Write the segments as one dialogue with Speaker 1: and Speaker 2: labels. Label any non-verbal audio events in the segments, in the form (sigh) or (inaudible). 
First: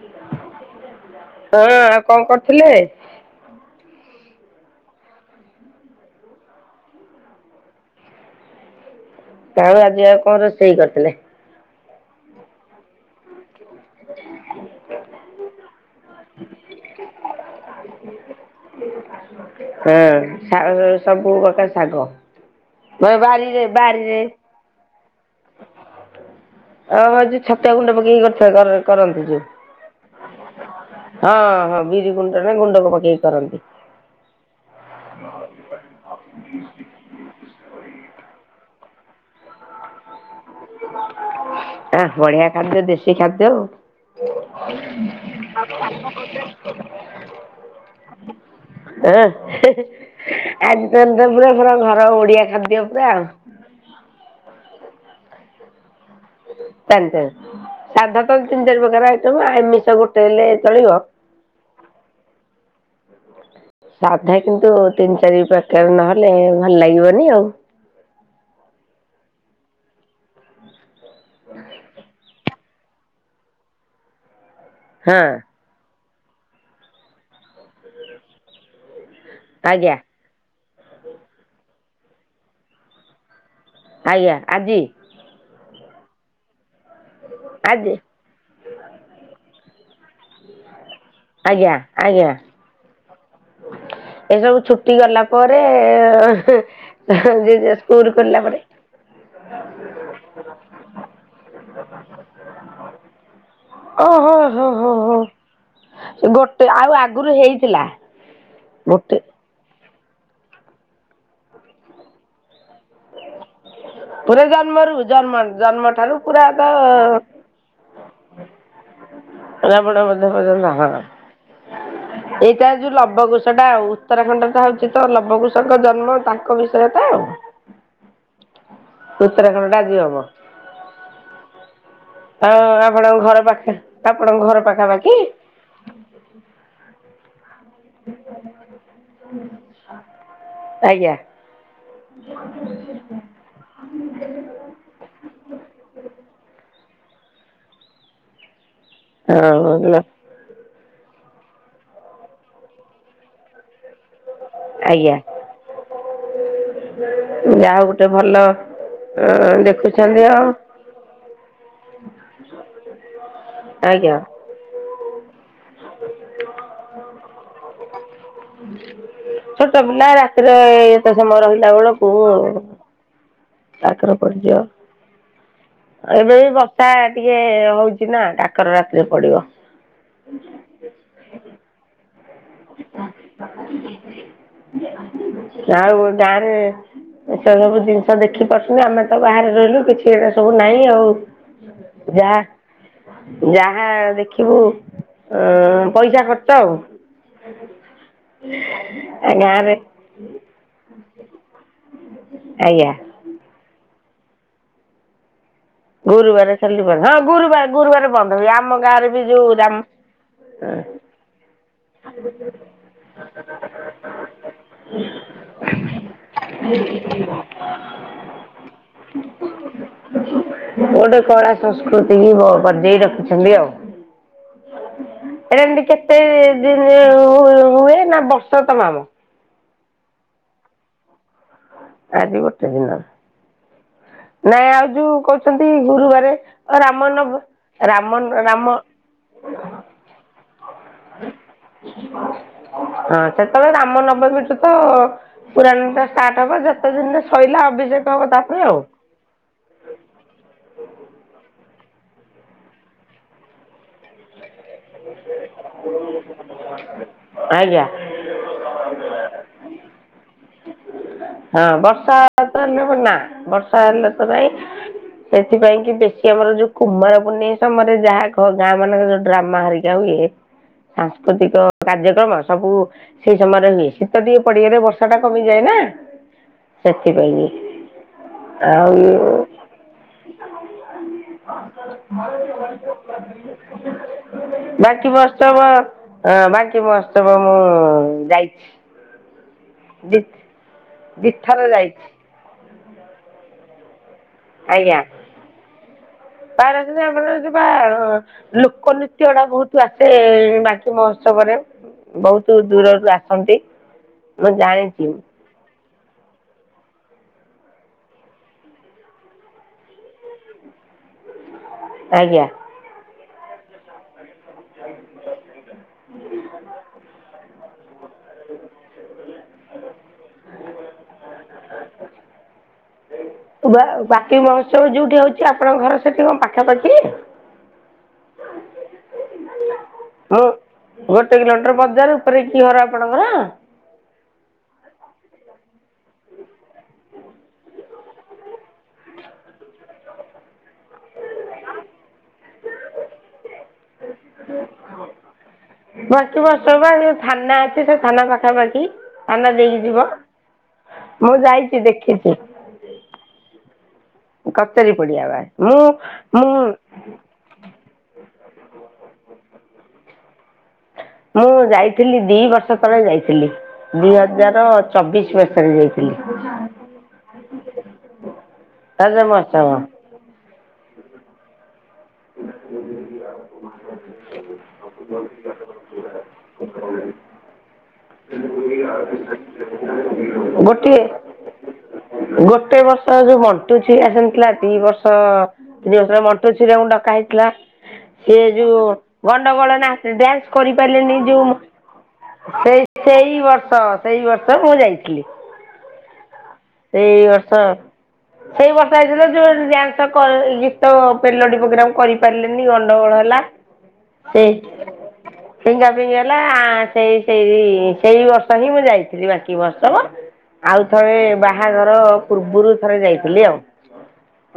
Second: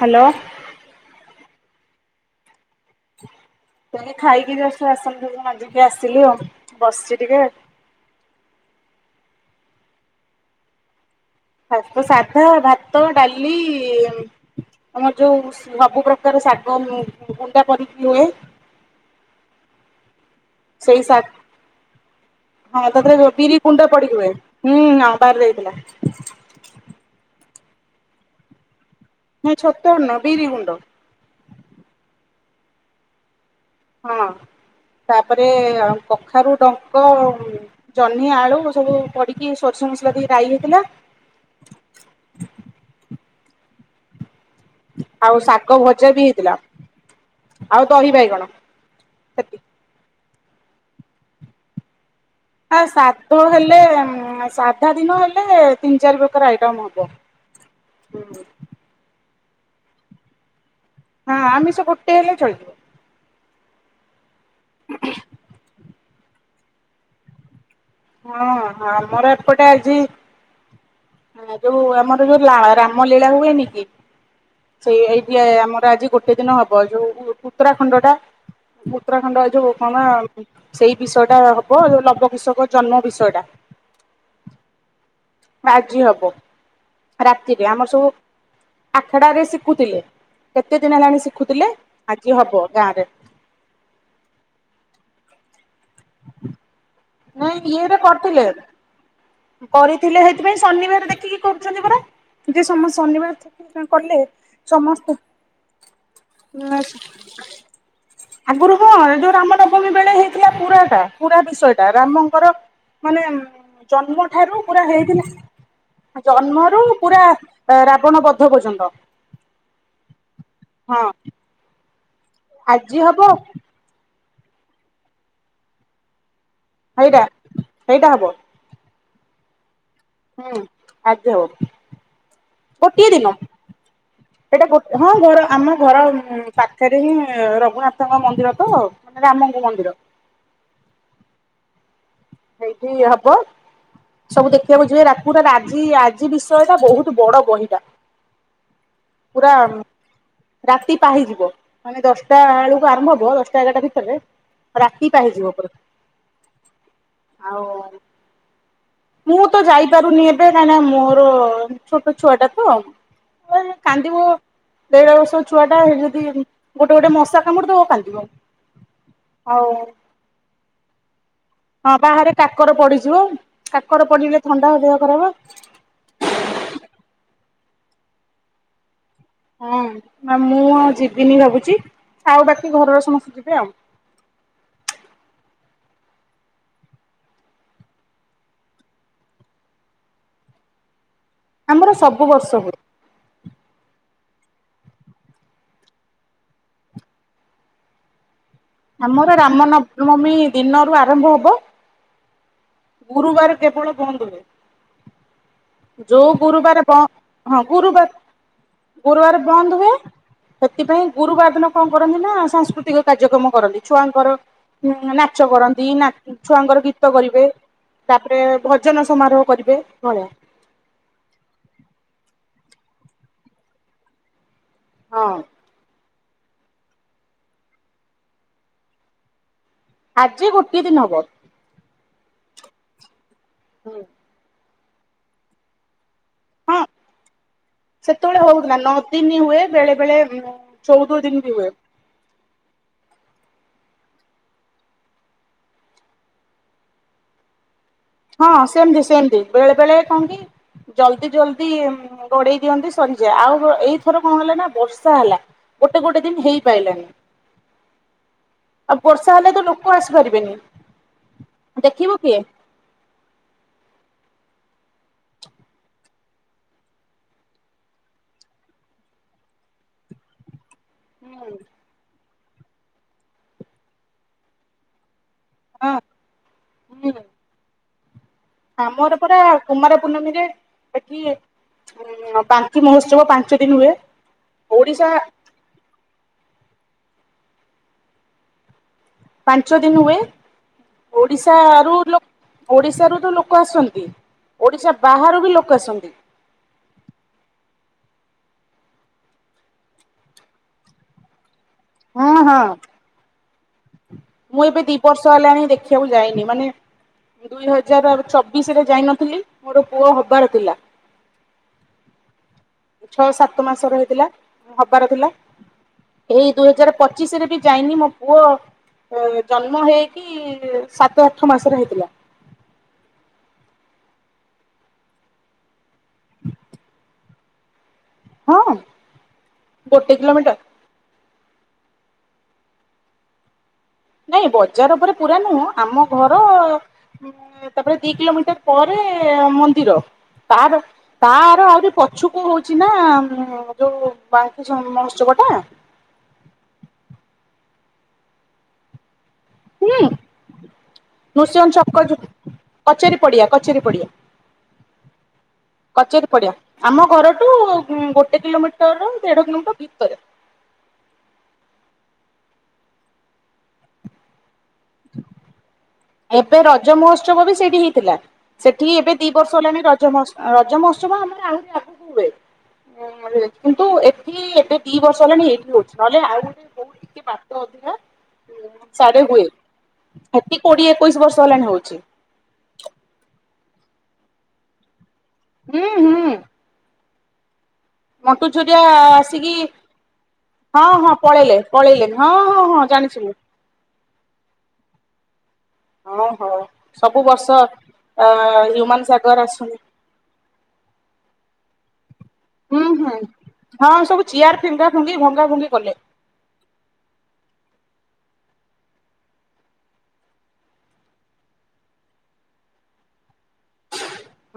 Speaker 1: Hello
Speaker 2: ହଁ ଆଉ କଣ କରୁଥିଲେ?
Speaker 1: ସିଆଡେ ଖାଇକି ଯଷ୍ଟ ବାସନତକ ମାଜିକ ଆସିଲି ଆଉ ବସିଛି ଟିକେ
Speaker 2: ତାଙ୍କର ଆଜି ଆଉ କଣ ରୋଷେଇ କରିଥିଲେ?
Speaker 1: ତ ସାଧା ଭାତ ଡାଲି ଆମର ଯୋଉ ସବୁ ପ୍ରକାର ଶାଗ ଗୁଣ୍ଡା କରିକି ହୁଏ।
Speaker 2: ହଁ
Speaker 1: ସେଇ ଶାଗ
Speaker 2: ସବୁ ପ୍ରକାର ଶାଗ।
Speaker 1: ହଁ ତାପରେ ବିରି
Speaker 2: ବାରିରେ
Speaker 1: ଗୁଣ୍ଡ ପଡିକି
Speaker 2: ବାରିରେ
Speaker 1: ହୁଏ ହୁଁ ବାରିରେ ହେଇଥିଲା।
Speaker 2: ଆଉ ଆଜି ଛତୁଆ ଗୁଣ୍ଡ ପକେଇକି (inaudible) କରିଥିବା ଘରେ
Speaker 1: ନାଇଁ ଛତୁଆ ଗୁଣ୍ଡ ନୁହଁ ବିରି ଗୁଣ୍ଡ।
Speaker 2: ହଁ ହଁ ବିରି ଗୁଣ୍ଡ ନା ଗୁଣ୍ଡକୁ ପକେଇକି କରନ୍ତି।
Speaker 1: ହଁ ତାପରେ କଖାରୁ ଡଙ୍କ ଜହ୍ନି ଆଳୁ ସବୁ ପଡିକି ସୋରିଷ ମସଲା ଦେଇ ରାଇ ହେଇଥିଲା।
Speaker 2: ଆ ବଢିଆ ଖାଦ୍ୟ ଦେଶୀ ଖାଦ୍ୟ ଆଉ।
Speaker 1: ଆଉ ଶାକ ଭଜା ବି ହେଇଥିଲା ଆଉ ଦହି ବାଇଗଣ।
Speaker 2: ହେ
Speaker 1: ସେତିକି।
Speaker 2: ହେ ଆଜି ତମେ ତ ପୁରା ପୁରା ଘର ଓଡିଆ ଖାଦ୍ୟ
Speaker 1: ଆ
Speaker 2: ପୁରା ଆଉ।
Speaker 1: ସାଧ ହେଲେ ସାଧା ଦିନ ହେଲେ ତିନି ଚାରି ପ୍ର
Speaker 2: (inaudible) ସାଧା ତ ତିନି ଚାରି ପ୍ରକାର ଆଇଟମ୍ ଆମିଷ ଗୋଟେ ହେଲେ ଚଳିବ।
Speaker 1: ହଁ ଆମିଷ ଗୋଟେ ହେଲେ ଚଳିଜିବ।
Speaker 2: ସାଧା କିନ୍ତୁ ତିନି ଚାରି ପ୍ରକାର ନହେଲେ ଭଲ ଲାଗିବନି ଆଉ।
Speaker 1: ହଁ ଆମର ଏପଟେ ଆଜି ଯୋଉ ଆମର ଯୋଉ ହେଲା ରାମ ଲୀଳା ହୁଏନି କି ସେଇ
Speaker 2: ହଁ।
Speaker 1: ଏଇଠେ ଆମର ଆଜି ଗୋଟ ଗୋଟେ ଦିନ ହବ ଯୋଉ ଉତ୍ତରାଖଣ୍ଡ ଟା ଉତ୍ତରାଖଣ୍ଡ ଯୋଉ
Speaker 2: ଆଜ୍ଞା
Speaker 1: କଣ ସେଇ ବିଷୟ ଟା ହବ ଜଉ ଲବ କୃଷକ ଜନ୍ମ ବିଷୟ ଟା।
Speaker 2: ହାଇଆ ଆଜି?
Speaker 1: ଆଜି ହବ। ରାତିରେ ଆମର
Speaker 2: ଆଜି
Speaker 1: ସବୁ ଆଠଟାରେ ଶିଖୁଥିଲେ କେତେ ଦିନ ହେଲାଣିି ସି ଖୁଥିଲେ
Speaker 2: ଆଜ୍ଞା ଆଜ୍ଞା
Speaker 1: ଆଜି ହବ ଗାଁରେ।
Speaker 2: ଏସବୁ ଛୁଟି ଗଲା ପରେ ହେଁ
Speaker 1: ନାଇଁ
Speaker 2: ହେଁ
Speaker 1: ଇଏରେ
Speaker 2: ସ୍କୁଲ ଖୋଲିଲା
Speaker 1: କରିଥିଲେ
Speaker 2: ପରେ।
Speaker 1: କରିଥିଲେ ହେଇଥିପାଇଁ ଶନିିବାର ଦେଖିକି କରୁଛନ୍ତି ପରା। ଯେ ସମସ୍ତେ ଶନିବାର (inaudible) କଲେ
Speaker 2: ଓହୋ ହୋ ହୋ ହୋ
Speaker 1: ସମସ୍ତେ
Speaker 2: ଗୋଟେ ଆଉ ଆଗରୁ ହେଇ
Speaker 1: ଆଗରୁ ହଁ ଯୋଉ ରାମ ନବମୀ ବେଳେ ହେଇଥିଲା ପୁରାଟା ପୁରା ବିଷୟଟା ରାମଙ୍କର ମାନେ ଜନ୍ମ ଠାରୁ ପୁରା
Speaker 2: ଜନ୍ମରୁ ଜନ୍ମ ଜନ୍ମ ଠାରୁ
Speaker 1: ହେଇଥିଲା
Speaker 2: ପୁରା ତ
Speaker 1: ଜନ୍ମରୁ ପୁରା ରାବଣ ବଦ୍ଧ ପର୍ଯ୍ୟନ୍ତ।
Speaker 2: ରାବଣ ବଦ୍ଧ ପର୍ଯ୍ୟନ୍ତ
Speaker 1: ହଁ
Speaker 2: ହଁ। ଏଇଟା ଯୋଉ
Speaker 1: ଆଜି ହବ
Speaker 2: ଲବ କୁଶ ଟା ଆଉ ଉତ୍ତରାଖଣ୍ଡ ତ ହଉଛି ତ ଲବ କୃଷଙ୍କ ଜନ୍ମ ତାଙ୍କ ବିଷୟରେ ତ।
Speaker 1: ହେଇଟା ହବ।
Speaker 2: ଉତ୍ତରାଖଣ୍ଡ ଟା ଆଜି ହବ।
Speaker 1: ହୁଁ ଆଜି ହବ।
Speaker 2: ହଁ
Speaker 1: ଗୋଟିଏ
Speaker 2: ଆପଣଙ୍କ
Speaker 1: ଦିନ।
Speaker 2: ଘର ପାଖରେ।
Speaker 1: ସେଇଟା ଗୋଟେ ହଁ ଘର ଆମ ଘର ଉଁ ପାଖରେ ହିଁ ରଘୁନାଥ ତ ମନ୍ଦିର ତ ରାମଙ୍କ ମନ୍ଦିର।
Speaker 2: ଆଜ୍ଞା।
Speaker 1: ହେଇଠି ହବ। ସବୁ ଦେଖିବାକୁ ଯିବେ ରାକୁଟା ଆଜି ଆଜି ବିଷୟଟା ବହୁତ ବଡ ବହିଟା।
Speaker 2: (inaudible)
Speaker 1: ପୁରା ମ୍
Speaker 2: ହଁ
Speaker 1: ରାତି ପାହିଯିବ ମାନେ ଦଶଟା ବେଳକୁ ଆରମ୍ଭ ହବ ଦଶଟା ଏଗାରଟା ଭିତରେ ରାତି
Speaker 2: ଆଜ୍ଞା
Speaker 1: ପାହିଯିବ (inaudible) ଆଉ
Speaker 2: ଯାହା ହଉ ଗୋଟେ ଭଲ
Speaker 1: ମୁଁ ତ
Speaker 2: ଦେଖୁଛନ୍ତି
Speaker 1: ଯାଇପାରୁନି
Speaker 2: ଆଉ
Speaker 1: ଏବେ କାହିଁକି ନା ମୋର ଛୋଟ ଛୁଆଟା ତ। ଛୁଆ ଯଦି
Speaker 2: ଆଜ୍ଞା
Speaker 1: କାନ୍ଦିିବ ଦେଢ ବର୍ଷ ଛୁଆ ଟା ହେଇଠେ ଯଦି ଗୋଟେ ଗୋଟେ ମଶା କାମୁଡି ଦବ କାନ୍ଦିବ। ଆଉ
Speaker 2: ଛୋଟ ନାଁ ରାତିରେ ଏତେ ସମୟ ରହି
Speaker 1: ହଁ ବାହାରେ କାକର ପଡିଯିବ କାକର ପଡିଲେ ଥଣ୍ଡା ହ ଦେହ ଖରାବ।
Speaker 2: ଏବେ ବି ବର୍ଷା ଟିକେ ହଉଚି ନା କାକର ରାତିରେ ପଡିବ।
Speaker 1: ହଁ ନା ମୁଁ ଆଉ ଯିବିନି ଭାବୁଚି। ଆଉ ବାକି ଘରର ସମସ୍ତେ ଯିବେ ଆଉ।
Speaker 2: (inaudible) ଏସବୁ ଜିନିଷ ଦେଖି ପାରୁଛନ୍ତି ଆମେ ତ ବାହାରେ ରହିଲୁ କିଛି ଏଟା ସବୁ ନହିଁ ଆଉ।
Speaker 1: ଆମର ସବୁ
Speaker 2: ଯାହା
Speaker 1: ବର୍ଷ ହୁଏ।
Speaker 2: ଯାହା ଦେଖିବୁ ଅ ପଇସା ଖର୍ଚ୍ଚ ଆଉ। (inaudible)
Speaker 1: ଆମର ରାମ
Speaker 2: ଗାଁରେ
Speaker 1: ନବ ମୀ ଦିନରୁ ଆରମ୍ଭ ହବ।
Speaker 2: ଆଜ୍ଞା
Speaker 1: ଗୁରୁବାରେ କେବଳ ବନ୍ଦ ହୁଏ। ଯୋଉ
Speaker 2: ଖାଲି
Speaker 1: ଗୁରୁବାର ବ
Speaker 2: ବନ୍ଦ
Speaker 1: ହଁ ଗୁରୁବାର
Speaker 2: ବନ୍ଦ ହୁଏ ଆମ ଗାଁରେ ବି
Speaker 1: ଗୁରୁବାର
Speaker 2: ଯୋଉ ରାମ
Speaker 1: ବନ୍ଦ ହୁଏ। ସେଥିପାଇଁ ଗୁରୁବାର ଦିନ କଣ କରନ୍ତି ନା ସାଂସ୍କୃତିକ କାର୍ଯ୍ୟକ୍ରମ କରନ୍ତି ଛୁଆଙ୍କର। ହୁଁ ନାଚ କରନ୍ତି ନା ଛୁଆଙ୍କର ଗୀତ କରିବେ। ତାପରେ ଭୋଜନ ସମାରୋହ କରିବେ ଏଭଳିଆ।
Speaker 2: ଗୋଟେ କଳା ସଂସ୍କୃତି ହ ବଜେଇ ରଖିଛନ୍ତି ଆଉ।
Speaker 1: ହଁ
Speaker 2: ଏରା ଏମତି କେତେ ଦିନ ହୁଏ ନା ବର୍ଷ ତମାମ।
Speaker 1: ଆଜି ଗୋଟିଏ ଦିନ ହବ।
Speaker 2: ଆଜି ଗୋଟେ ଦିନ।
Speaker 1: ହୁଁ।
Speaker 2: ନାଇଁ ଆଉ ଯୋଉ କହୁଛନ୍ତି ଗୁରୁବାରରେ
Speaker 1: ହଁ
Speaker 2: ରାମ ନ
Speaker 1: ସେତେବେଳେ ହଉନ ନଦିନି ହୁଏ ବେଳେ ବେଳେ ଚଉଦ ଦିନ ବି ହୁଏ।
Speaker 2: (inaudible) ହଁ ସେତେବେଳେ ରାମ ନବମୀଠୁ ତ ପୁରାଣ ଟା ଷ୍ଟାର୍ଟ ହବ ଯ ସେ ଦିନ ଶଇଲା ଅଭି
Speaker 1: ହଁ ସେମତି ସେମତି ବେଳେ ବେଳେ କଣ କି? ଜଲଦି ଜଲ୍ଦି ଗୋଡେଇ ଦିଅନ୍ତି ସରିଯାଏ ଆଉ ଏଇଥର କଣ ହେଲେ ନାଁ ବର୍ଷା ହେଲା ଗୋଟେ ଗୋଟେ ଦିନ ହେଇପାରଲାନି।
Speaker 2: ଆଜ୍ଞା
Speaker 1: ଆଉ ବର୍ଷା ହେଲେ ତ ଲୋକ ଆସିପାରିବେନି।
Speaker 2: ହଁ ବର୍ଷା
Speaker 1: ଦେଖିବ କିଏ?
Speaker 2: ତ ହେଲେ ବ ନା ବର୍ଷା ହେଲେ ତ ନାଇଁ। ସେଥିପାଇଁ କି ବେଶୀ ଆମର ଯୋଉ କୁମାର ପୁନି ସମୟରେ ଯାହା ଗାଁ ମାନଙ୍କର ଯୋଉଡାମ୍ ବାରିକା ହୁଏ ସାଂସ୍କୃତିକ
Speaker 1: ହୁଁ
Speaker 2: କାର୍ଯ୍ୟକ୍ରମ ସବୁ ସେଇ ସମୟରେ ହୁଏ ଶୀତ ଟଏ ପଡିଆରେ ବର୍ଷ ଥଣ୍ଡା କମିଯାଏ ନାଁ
Speaker 1: ହଁ ହୁଁ
Speaker 2: ସେଥିପାଇଁ। ଆଉ
Speaker 1: ଆମର ପୁରା କୁମାର ପୂର୍ଣ୍ମୀ ରେ ଏଠି ଉ ପାନ୍ତି ମହୋତ୍ସବ ପାଞ୍ଚ ଦିନ ହୁଏ। ଓଡିଶା
Speaker 2: ବାକି ମତ୍ସବ ହଁ ବାକି ମତ୍ସବ ମୁଁ ଯାଇଛି।
Speaker 1: ପାଞ୍ଚ ଦିନି ହୁଏ
Speaker 2: ଦି ଦିଥର
Speaker 1: ଓଡ଼ିଶାରୁ
Speaker 2: ଯାଇଛି
Speaker 1: ଲୋ ଓଡିଶାରୁ ତ ଲୋକ ଆସନ୍ତି ଓଡିଶା ବାହାରୁ ବି ଲୋକ ଆସନ୍ତି।
Speaker 2: ପାରସମଣ ଅଡରରେ ଯିବା ଲୋକ ନୃତ୍ୟ ଟା ବହୁତ ଆସେ ବାକି ମହୋତ୍ସବରେ।
Speaker 1: ହଁ
Speaker 2: ବହୁତୁ
Speaker 1: ହଁ
Speaker 2: ଦୂରରୁ ଆସନ୍ତି।
Speaker 1: ମୁଁ ଏବେ ଦି ବର୍ଷ ହେଲାଣି ଦେଖିବାକୁ ଯାଇନି ମାନେ ଦୁଇ ହଜାର ଚବିଶ ରେ ଯାଇନଥିଲି ମୋର ପୁଅ ହବାର ଥିଲା।
Speaker 2: ଆଜ୍ଞା
Speaker 1: ଛଅ ସାତ ମାସର ହେଇଥିଲା ହବାର ଥିଲା ଏଇ ଦୁଇ ହଜାର ପଚିଶ ରେ ବି ଯାଇନି ମୋ ପୁଅ ଜନ୍ମ ହେଇକି ସାତ ଆଠ ମାସରେ ହେଇଥିଲା।
Speaker 2: ବାକି ମହୋତ୍ସବ ଯୋଉଠି ହଉଚି ଆପଣଙ୍କ ଘର ସେଠି କଣ ପାଖାପାଖି।
Speaker 1: ହଁ ଗୋଟେ
Speaker 2: ମୁଁ
Speaker 1: କିଲୋମିଟର।
Speaker 2: ଗୋଟେ କିଲୋମିଟର ବଜାର ଉପରେ କି ଘର ଆପଣଙ୍କର।
Speaker 1: ନାଇଁ ବଜାର ଉପରେ ପୁରା ନୁହଁ ଆମ ଘର ତାପରେ ଦି କିଲୋମିଟର ପରେ ମନ୍ଦିର ତାର ତାର ଆହୁରି ପଛୁକୁ ହଉଛି ନାଁ ଯୋଉ ବାଙ୍କି ମହୋତ୍ସବ ଟା
Speaker 2: ବସି ବସ ବା ଯୋଉ ଥାନା ଅଛି ସେ ଥାନା ପାଖାପାଖି ଆ ନାଁ ଦେଇକି
Speaker 1: ହୁଁ
Speaker 2: ଯିବ ମୁଁ
Speaker 1: ନୃସିଂହ
Speaker 2: ଯାଇଛି
Speaker 1: ଛକ ଯୋଉ
Speaker 2: ଦେଖିଛି।
Speaker 1: କଚେରୀ ପଡିଆ କଚେରୀ ପଡିଆ।
Speaker 2: କଚେରୀ ପଡିଆ ବା ମୁଁ
Speaker 1: କଚେରୀ
Speaker 2: ମୁଁ
Speaker 1: ପଡିଆ ଆମ ଘରଠୁ ଗୋଟେ କିଲୋମିଟର ଦେଢ଼ କିଲୋମିଟର ଭିତରେ।
Speaker 2: ମୁଁ ଯାଇଥିଲି ଦି ବର୍ଷ ତଳେ ଯାଇଥିଲି ଦିଇ ହଜାର ଚବିଶ ବର୍ଷରେ ଯାଇଥିଲି।
Speaker 1: ଏବେ ରଜ ମହୋତ୍ସବ ବି ସେଇଠି ହେଇଥିଲା ସେଠି ଏବେ
Speaker 2: ରଜ
Speaker 1: ଦି ବର୍ଷ
Speaker 2: ମହୋତ୍ସବ
Speaker 1: ହେଲାଣି ରଜ ମହୋତ୍ସବ ରଜ ମହୋତ୍ସବ ଆମେ ଆହୁରି ଆଗକୁ (unintelligible) କିନ୍ତୁ ଏଠି ଏବେ ଦି ବର୍ଷ ହେଲାଣି ଏଇଠି ହଉଛି ନହେଲେ ଆଉ ଗୋଟେ
Speaker 2: ହଉ
Speaker 1: କଁ ହଉଥିଲା ସାଡେ ହୁଏ ଏଠି କୋଡିଏ
Speaker 2: ଗୋଟିଏ
Speaker 1: ଏକୋଇଶି ବର୍ଷ ହେଲାଣି ହଉଛି।
Speaker 2: ଗୋଟେ ବର୍ଷ ଯୋଉ ମଣ୍ଟୁ ଚି ଆସିନଥିଲା ଦି ବର୍ଷ
Speaker 1: ହୁଁ
Speaker 2: ତିନି ବର୍ଷରେ
Speaker 1: ହୁଁ
Speaker 2: ମଣ୍ଟୁ ଛୁରିଆକୁ କୁ ଡକା ହେଇଥିଲା। ସେ
Speaker 1: ମଣ୍ଟୁ ଝୁରିଆ
Speaker 2: ଯୋଉ
Speaker 1: ଆସିକି
Speaker 2: ଗଣ୍ଡଗୋଳ ନା ଡ୍ୟାନ୍ସ
Speaker 1: ହଁ ହଁ
Speaker 2: କରିପାରିଲେନି ଯୋଉ
Speaker 1: ପଳେଇଲେ ପଳେଇଲେ ହଁ ହଁ
Speaker 2: ସେ
Speaker 1: ହଁ ଜାଣିଥିଲୁ
Speaker 2: ସେଇ ବର୍ଷ ସେଇ ବର୍ଷ ମୁଁ ଯାଇଥିଲି।
Speaker 1: ହଁ ହଉ ସବୁ ବର୍ଷ ଏଁ
Speaker 2: ସେଇ ବର୍ଷ
Speaker 1: ହ୍ୟୁମାନ
Speaker 2: ଯାଇଥିଲେ
Speaker 1: ସାଗର
Speaker 2: ଯୋଉ
Speaker 1: ଆସୁ
Speaker 2: (unintelligible) ଗୀତ ପେଲୋଡ଼ି ପୋଗ୍ରାମ କରି ପାରିଲେନି
Speaker 1: ହୁଁ
Speaker 2: ଗଣ୍ଡଗୋଳ
Speaker 1: ହୁଁ
Speaker 2: ହେଲା
Speaker 1: ହଁ ସବୁ
Speaker 2: ସେ
Speaker 1: ଚେୟାର ଫିଙ୍ଗା ଫୁଙ୍ଗି ଭଙ୍ଗା ଭୁଙ୍ଗି
Speaker 2: ତିନି
Speaker 1: କଲେ
Speaker 2: ଚାରି ଦିନ ଯାଏଁ। ହେଲା ସେଇ ସେଇ ସେଇ ବର୍ଷ ହିଁ ମୁଁ ଯାଇଥିଲି ବାକି ମହୋତ୍ସବ। ଆଉ ଥରେ ବାହାଘର ପୂର୍ବରୁ ଥରେ ଯାଇଥିଲି ଆଉ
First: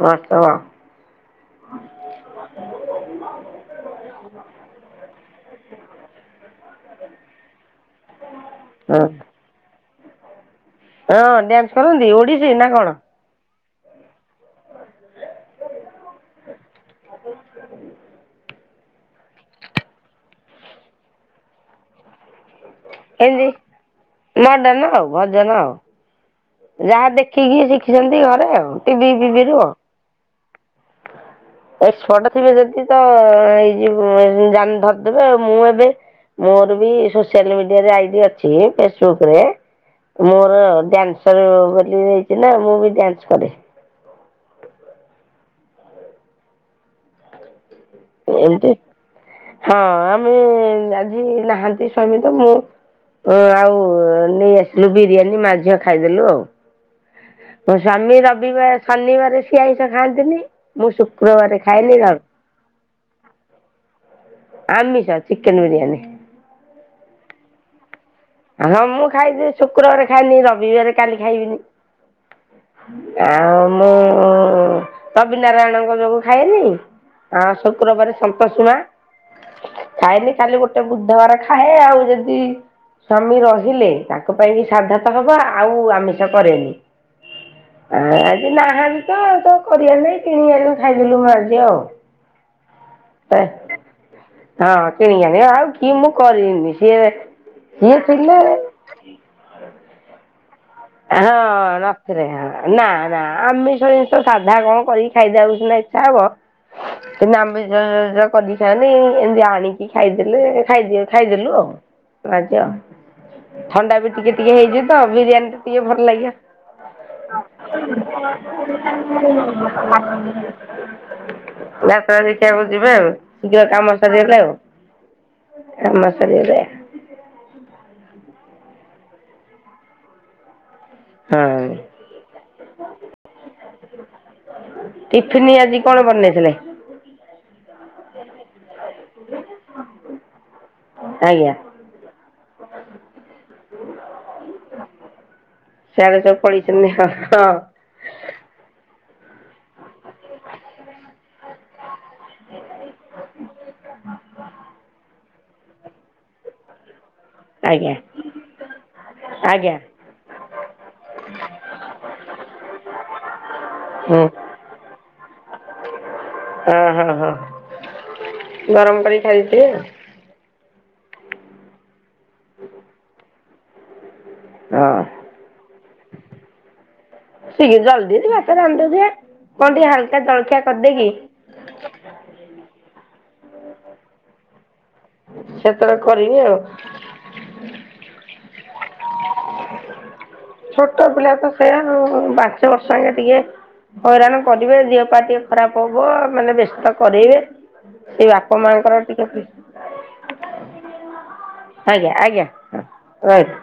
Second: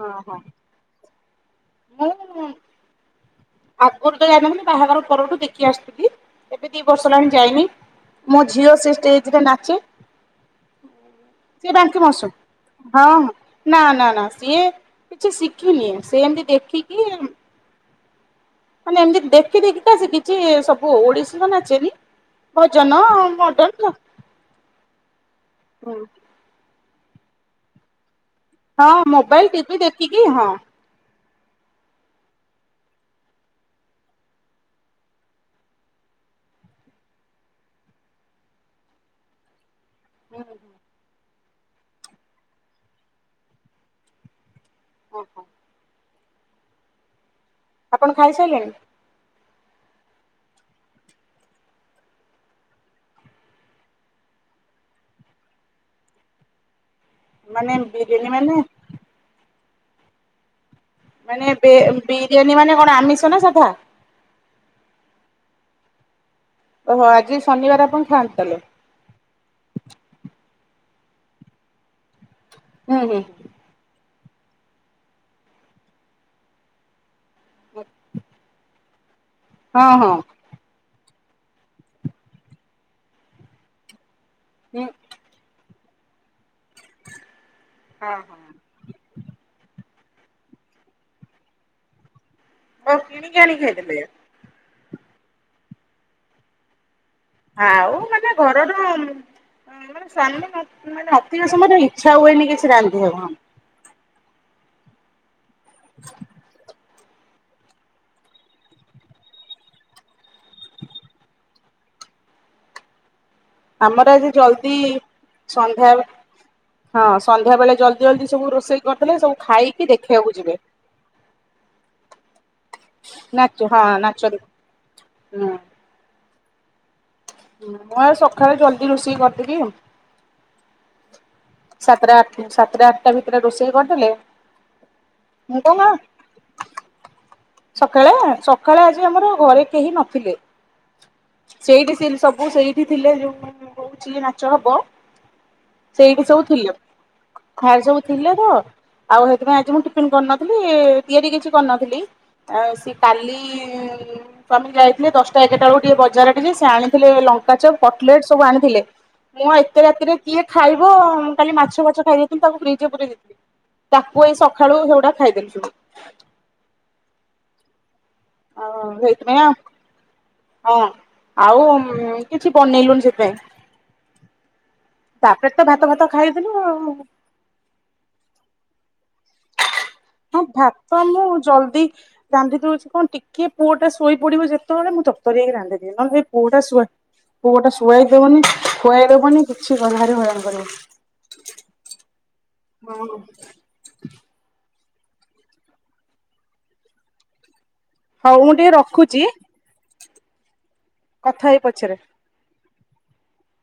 Speaker 1: ହଁ ହଁ। (unintelligible) ଆଗରୁ ତ ଯାଇନଥିଲି ବାହାଘର ପର ଠୁ ଦେଖି ଆସୁଥିଲି ଏବେ ଦି ବର୍ଷ ହେଲାଣି ଯାଇନି ମୋ ଝିଅ ସେ
Speaker 2: ହଁ
Speaker 1: ଆଜି କା ଟା ନାଚେ
Speaker 2: ହଁ ଡ୍ୟାନ୍ସ କରନ୍ତି ଓଡିଶୀ ନା କଣ
Speaker 1: (unintelligible) ହଁ। ନା ନା ନା ସିଏ କିଛି ଶିଖିନି ସେ ଏମିତି ଦେଖିକି ମାନେ ଏମିତି ଦେଖି ଦେଖିକା ଶିଖିଛି ସବୁ ଆଉ ଓଡିଶି ତ ନାଚେନୀ। ଭଜନ, ମଡର୍ନ ସବୁ।
Speaker 2: ମର୍ଡନ ଆଉ ଭଜନ ଆଉ।
Speaker 1: ହଁ।
Speaker 2: ଯାହା ଦେଖିକି ଶିଖିଛନ୍ତି ଘରେ ଆଉ।
Speaker 1: ହଁ
Speaker 2: ଟିଭି
Speaker 1: ମୋବାଇଲ
Speaker 2: ଫିଭିରୁ ଆଉ
Speaker 1: ଟିଭି ଦେଖିକି, ହଁ।
Speaker 2: (inaudible) ଏକ୍ସପଟ ଥିବେ ଯଦି ତ ଏଇ ଯୁ ଜାଣ ଧରିଦେବେ ଆଉ ମୁଁ ଏବେ ମୋର ବି ସୋସିଆଲ ମିଡିଆରେ ଆଇଡି ଅଛି ଫେସବୁକରେ। ମୋର ଡ୍ୟାନ୍ସର ବୋଲି ହେଇଛି ନା, ମୁଁ ବି ଡ୍ୟାନ୍ସ କରେ।
Speaker 1: ଓ ହଁ। ଆପଣ ଖାଇସାରିଲେଣି
Speaker 2: ଏମିତି, ହଁ ମୁଁ ଆଜି ନାହାନ୍ତି ସ୍ୱାମୀ ତ ମୁଁ ଅଁ ଆଉ ନେଇ ଆସିଲୁ ବିରିୟାନୀ ମା ଝିଅ ଖାଇଦେଲୁ ଆଉ।
Speaker 1: ମାନେ
Speaker 2: ମୋ ସ୍ଵାମୀ
Speaker 1: ବିରିୟାନୀ ମାନେ
Speaker 2: ରବିବାର, ଶନିବାର ସେ ଆଇଁଷ ଖାଆନ୍ତିନି ମୁଁ ଶୁ
Speaker 1: ମାନେ ଏବେ ଏମିତି ବିରିୟାନୀ ମାନେ କଣ ଆମିଷ ନା ସାଧା?
Speaker 2: ଆମିଷ ଚିକେନ ବିରିୟାନୀ।
Speaker 1: ଓହୋ ଆଜି ଶନିବାର ଆପଣ ଖାଆନ୍ତି ତାହେଲେ?
Speaker 2: ହଁ ମୁଁ ଖାଇଦିଏ ଶୁକ୍ରବାର ଖାଇନି ରବିବାରେ କାଲି ଖାଇବିନି
Speaker 1: ହୁଁ ହୁଁ
Speaker 2: ଆଉ ମୁଁ ରବିନାରାୟଣଙ୍କ ଯୋଗୁଁ ଖାଏନି। ଆଁ ଶୁକ୍ରବାରେ ସନ୍ତୋସି ମା
Speaker 1: ହଁ ହଁ
Speaker 2: ଖାଏନି, କାଲି ଗୋଟେ ବୁଧବାର ଖାଏ ଆଉ ଯଦି ସ୍ଵାମୀ ରହିଲେ ତାଙ୍କ ପାଇଁ କିି
Speaker 1: ହୁଁ।
Speaker 2: ସାଧା ତ ହବ। ଆ ଆଉ ଆମିଷ କରେନି, ଆ
Speaker 1: ହଁ ହଁ
Speaker 2: ଆଜି ନାହାନ୍ତି। ତ ତ କରିବାରନାଇଁ କିଣିକି ଆଣିଲୁ ଖାଇଦେଲୁ ମା ଝିଅ ଆଉ।
Speaker 1: ଓ କିଣିକି ଆଣି ଖାଇଦେଲେ?
Speaker 2: ହଁ କିଣି ଆଣି ଆଉ କି ମୁଁ କରିବିନି, ସିଏ ସିଏ
Speaker 1: ଆଉ ମାନେ
Speaker 2: ଥିଲେ
Speaker 1: ଘରର ମାନେ ସ୍ୱାମୀ ନଥିଲେ
Speaker 2: ହଁ ନଥିଲେ ନା ନା
Speaker 1: ରାନ୍ଧିବାକୁ
Speaker 2: ଆମିଷ ଜିନିଷ। ତ ସାଧା କଣ କରିକି ଖାଇଦବାକୁ ସିନା ଇଚ୍ଛା ହବ କିନ୍ତୁ ଆମିଷ ଷ କରିକି ଖାଆନି ଏମିତି ଆଣି କି ଖାଇଦେଲେ ଖାଇଦିଅ ଖାଇଦେଲୁ ଆଉ, ମା ଝୁଅ। ଥଣ୍ଡା
Speaker 1: ଆମର
Speaker 2: ବି
Speaker 1: ଆଜି
Speaker 2: ଟିକେ ଟିକେ
Speaker 1: ଜଲଦି
Speaker 2: ହେଇଛିି ତ ବିରିୟାନୀଟା ଟିକେ
Speaker 1: ସନ୍ଧ୍ୟା
Speaker 2: ଭଲ ଲାଗିବ।
Speaker 1: ହଁ ସନ୍ଧ୍ୟା ବେଳେ ଜଲଦି ଜଲଦି ସବୁ ରୋଷେଇ କରିଦେଲେ ସବୁ ଖାଇକି ଦେଖିବାକୁ ଯିବେ।
Speaker 2: (unintelligible) ଯାତ୍ରା ଦେଖିବାକୁ ଯିବେ ଆଉ
Speaker 1: ନାଚ
Speaker 2: ଶୀଘ୍ର
Speaker 1: ହଁ
Speaker 2: କାମ
Speaker 1: ନାଚ ଦେ
Speaker 2: ସରିଗଲେ ଆଉ।
Speaker 1: ହୁଁ
Speaker 2: କାମ ସରିଗଲେ।
Speaker 1: ହୁଁ ମୁଁ ଆଉ ସକାଳେ ଜଲ୍ଦି ରୋଷେଇ କରିଦେବି ଆଉ।
Speaker 2: ହଁ।
Speaker 1: ସାତଟା ଆ ସାତଟା ଆଠଟା ଭିତରେ ରୋଷେଇ କରିଦେଲେ
Speaker 2: ଟିଫିନ ଆଜି କଣ ବନେଇଥିଲେ?
Speaker 1: ସକାଳେ ସକାଳେ ଆଜି ଆମର ଘରେ କେହି ନଥିଲେ।
Speaker 2: ଆଜ୍ଞା।
Speaker 1: ସେଇଠି ସେ ସବୁ ସେଇଠି ଥିଲେ ଯୋଉ ହଉଛି ନାଚ ହବ
Speaker 2: ସିଆଡେ ସବୁ ପଳେଇଛନ୍ତି, ହଁ ହଁ।
Speaker 1: କାଲି ସବୁ ଥିଲେ ତ ଆଉ ସେଥିପାଇଁ ଆଜି ମୁଁ ଟିଫିନ୍ କରିନଥିଲି ତିଆରି କିଛି କରିନଥିଲି। ଆଉ ସିଏ କାଲି ସ୍ୱାମୀ ଯାଇଥିଲେ ଦଶ ଶଟା ଏଗାରଟାକୁ ଟିକେ ବଜାର ଟିକେ ସେ ଆଣିଥିଲେ ଲଙ୍କ ଲଙ୍କାଚପ୍
Speaker 2: ଆଜ୍ଞା
Speaker 1: କଟଲେଟ ସବୁ ଆଣିଥିଲେ ମୁଁ
Speaker 2: ଆଜ୍ଞା
Speaker 1: ଏତେ ରାତିରେ କିଏ ଖାଇବ ମୁଁ ମାଛ ଫାଛ ଖାଇ ଦେଇଥିଲୁ ତାକୁ ଫ୍ରିଜରେ ପୁରେଇଦେଇଥିଲି ତାକୁ ଏଇ ସକାଳୁ ସେଗୁଡା ଖାଇଦେଲୁ ସବୁ।
Speaker 2: ଅଁ ହଁ ହଁ।
Speaker 1: ଆଉ
Speaker 2: ଗରମ କରିକି
Speaker 1: ସେଇଥିପାଇଁ ଆ,
Speaker 2: ଖାଇଦେଇଥିବେ ଆଉ
Speaker 1: ହଁ ଆଉ କିଛି ବନେଇଲୁନି ସେଥିପାଇଁ।
Speaker 2: ହଁ।
Speaker 1: ତାପରେ ତ ଭାତ ଫାତ ଖାଇଦେଲୁ ଆଉ।
Speaker 2: ଠିକ୍ ଜଲଦି ଯଦି ଭାତ ରାନ୍ଧିଦେଇ ଥିବେ କଣ ଟିକେ ହାଲକା
Speaker 1: ହଁ
Speaker 2: ଜଳଖିଆ
Speaker 1: ଭାତ
Speaker 2: କରିଦେଇକିି
Speaker 1: ମୁଁ ଜଲ୍ଦି ରାନ୍ଧି ଦଉଛି କଣ ଟିକିଏ ପୁଅଟା ଶୋଇ ପଡିବ ଯେତେବେଳେ ମୁଁ ତ ତରିଆକି ରାନ୍ଧି ଦିଏ
Speaker 2: ସେତେବେଳେ
Speaker 1: ନହେଲେ ଏଇ
Speaker 2: କରିବି ଆଉ
Speaker 1: ପୁଅଟା ଶୁଆ ପୁଅଟା ଶୁଆଇଦେଉନି ଖୁଆଇଦବନି କିଛି କରିପାରି ଭାରି ହଇରାଣ କରିବ।
Speaker 2: ଛୋଟ ପିଲା ତ ସେଇୟା ଆଉ ପାଞ୍ଚ ବର୍ଷ ଏଇନେ ଟିକେ ହଇରାଣ କରିବେ ଦିଅ ପା ଟିଏ ଖରାପ ହବ ମାନେ ବେସ୍ତ କରେଇବେ। ଏଇ
Speaker 1: ହଉ ମୁଁ
Speaker 2: ବାପ ମାଙ୍କର
Speaker 1: ରଖୁଛି
Speaker 2: ଟିକେ ପି
Speaker 1: କଥା ହେଇ ପଛରେ।
Speaker 2: ଆଜ୍ଞା ଆଜ୍ଞା ହଁ ରହିଲି।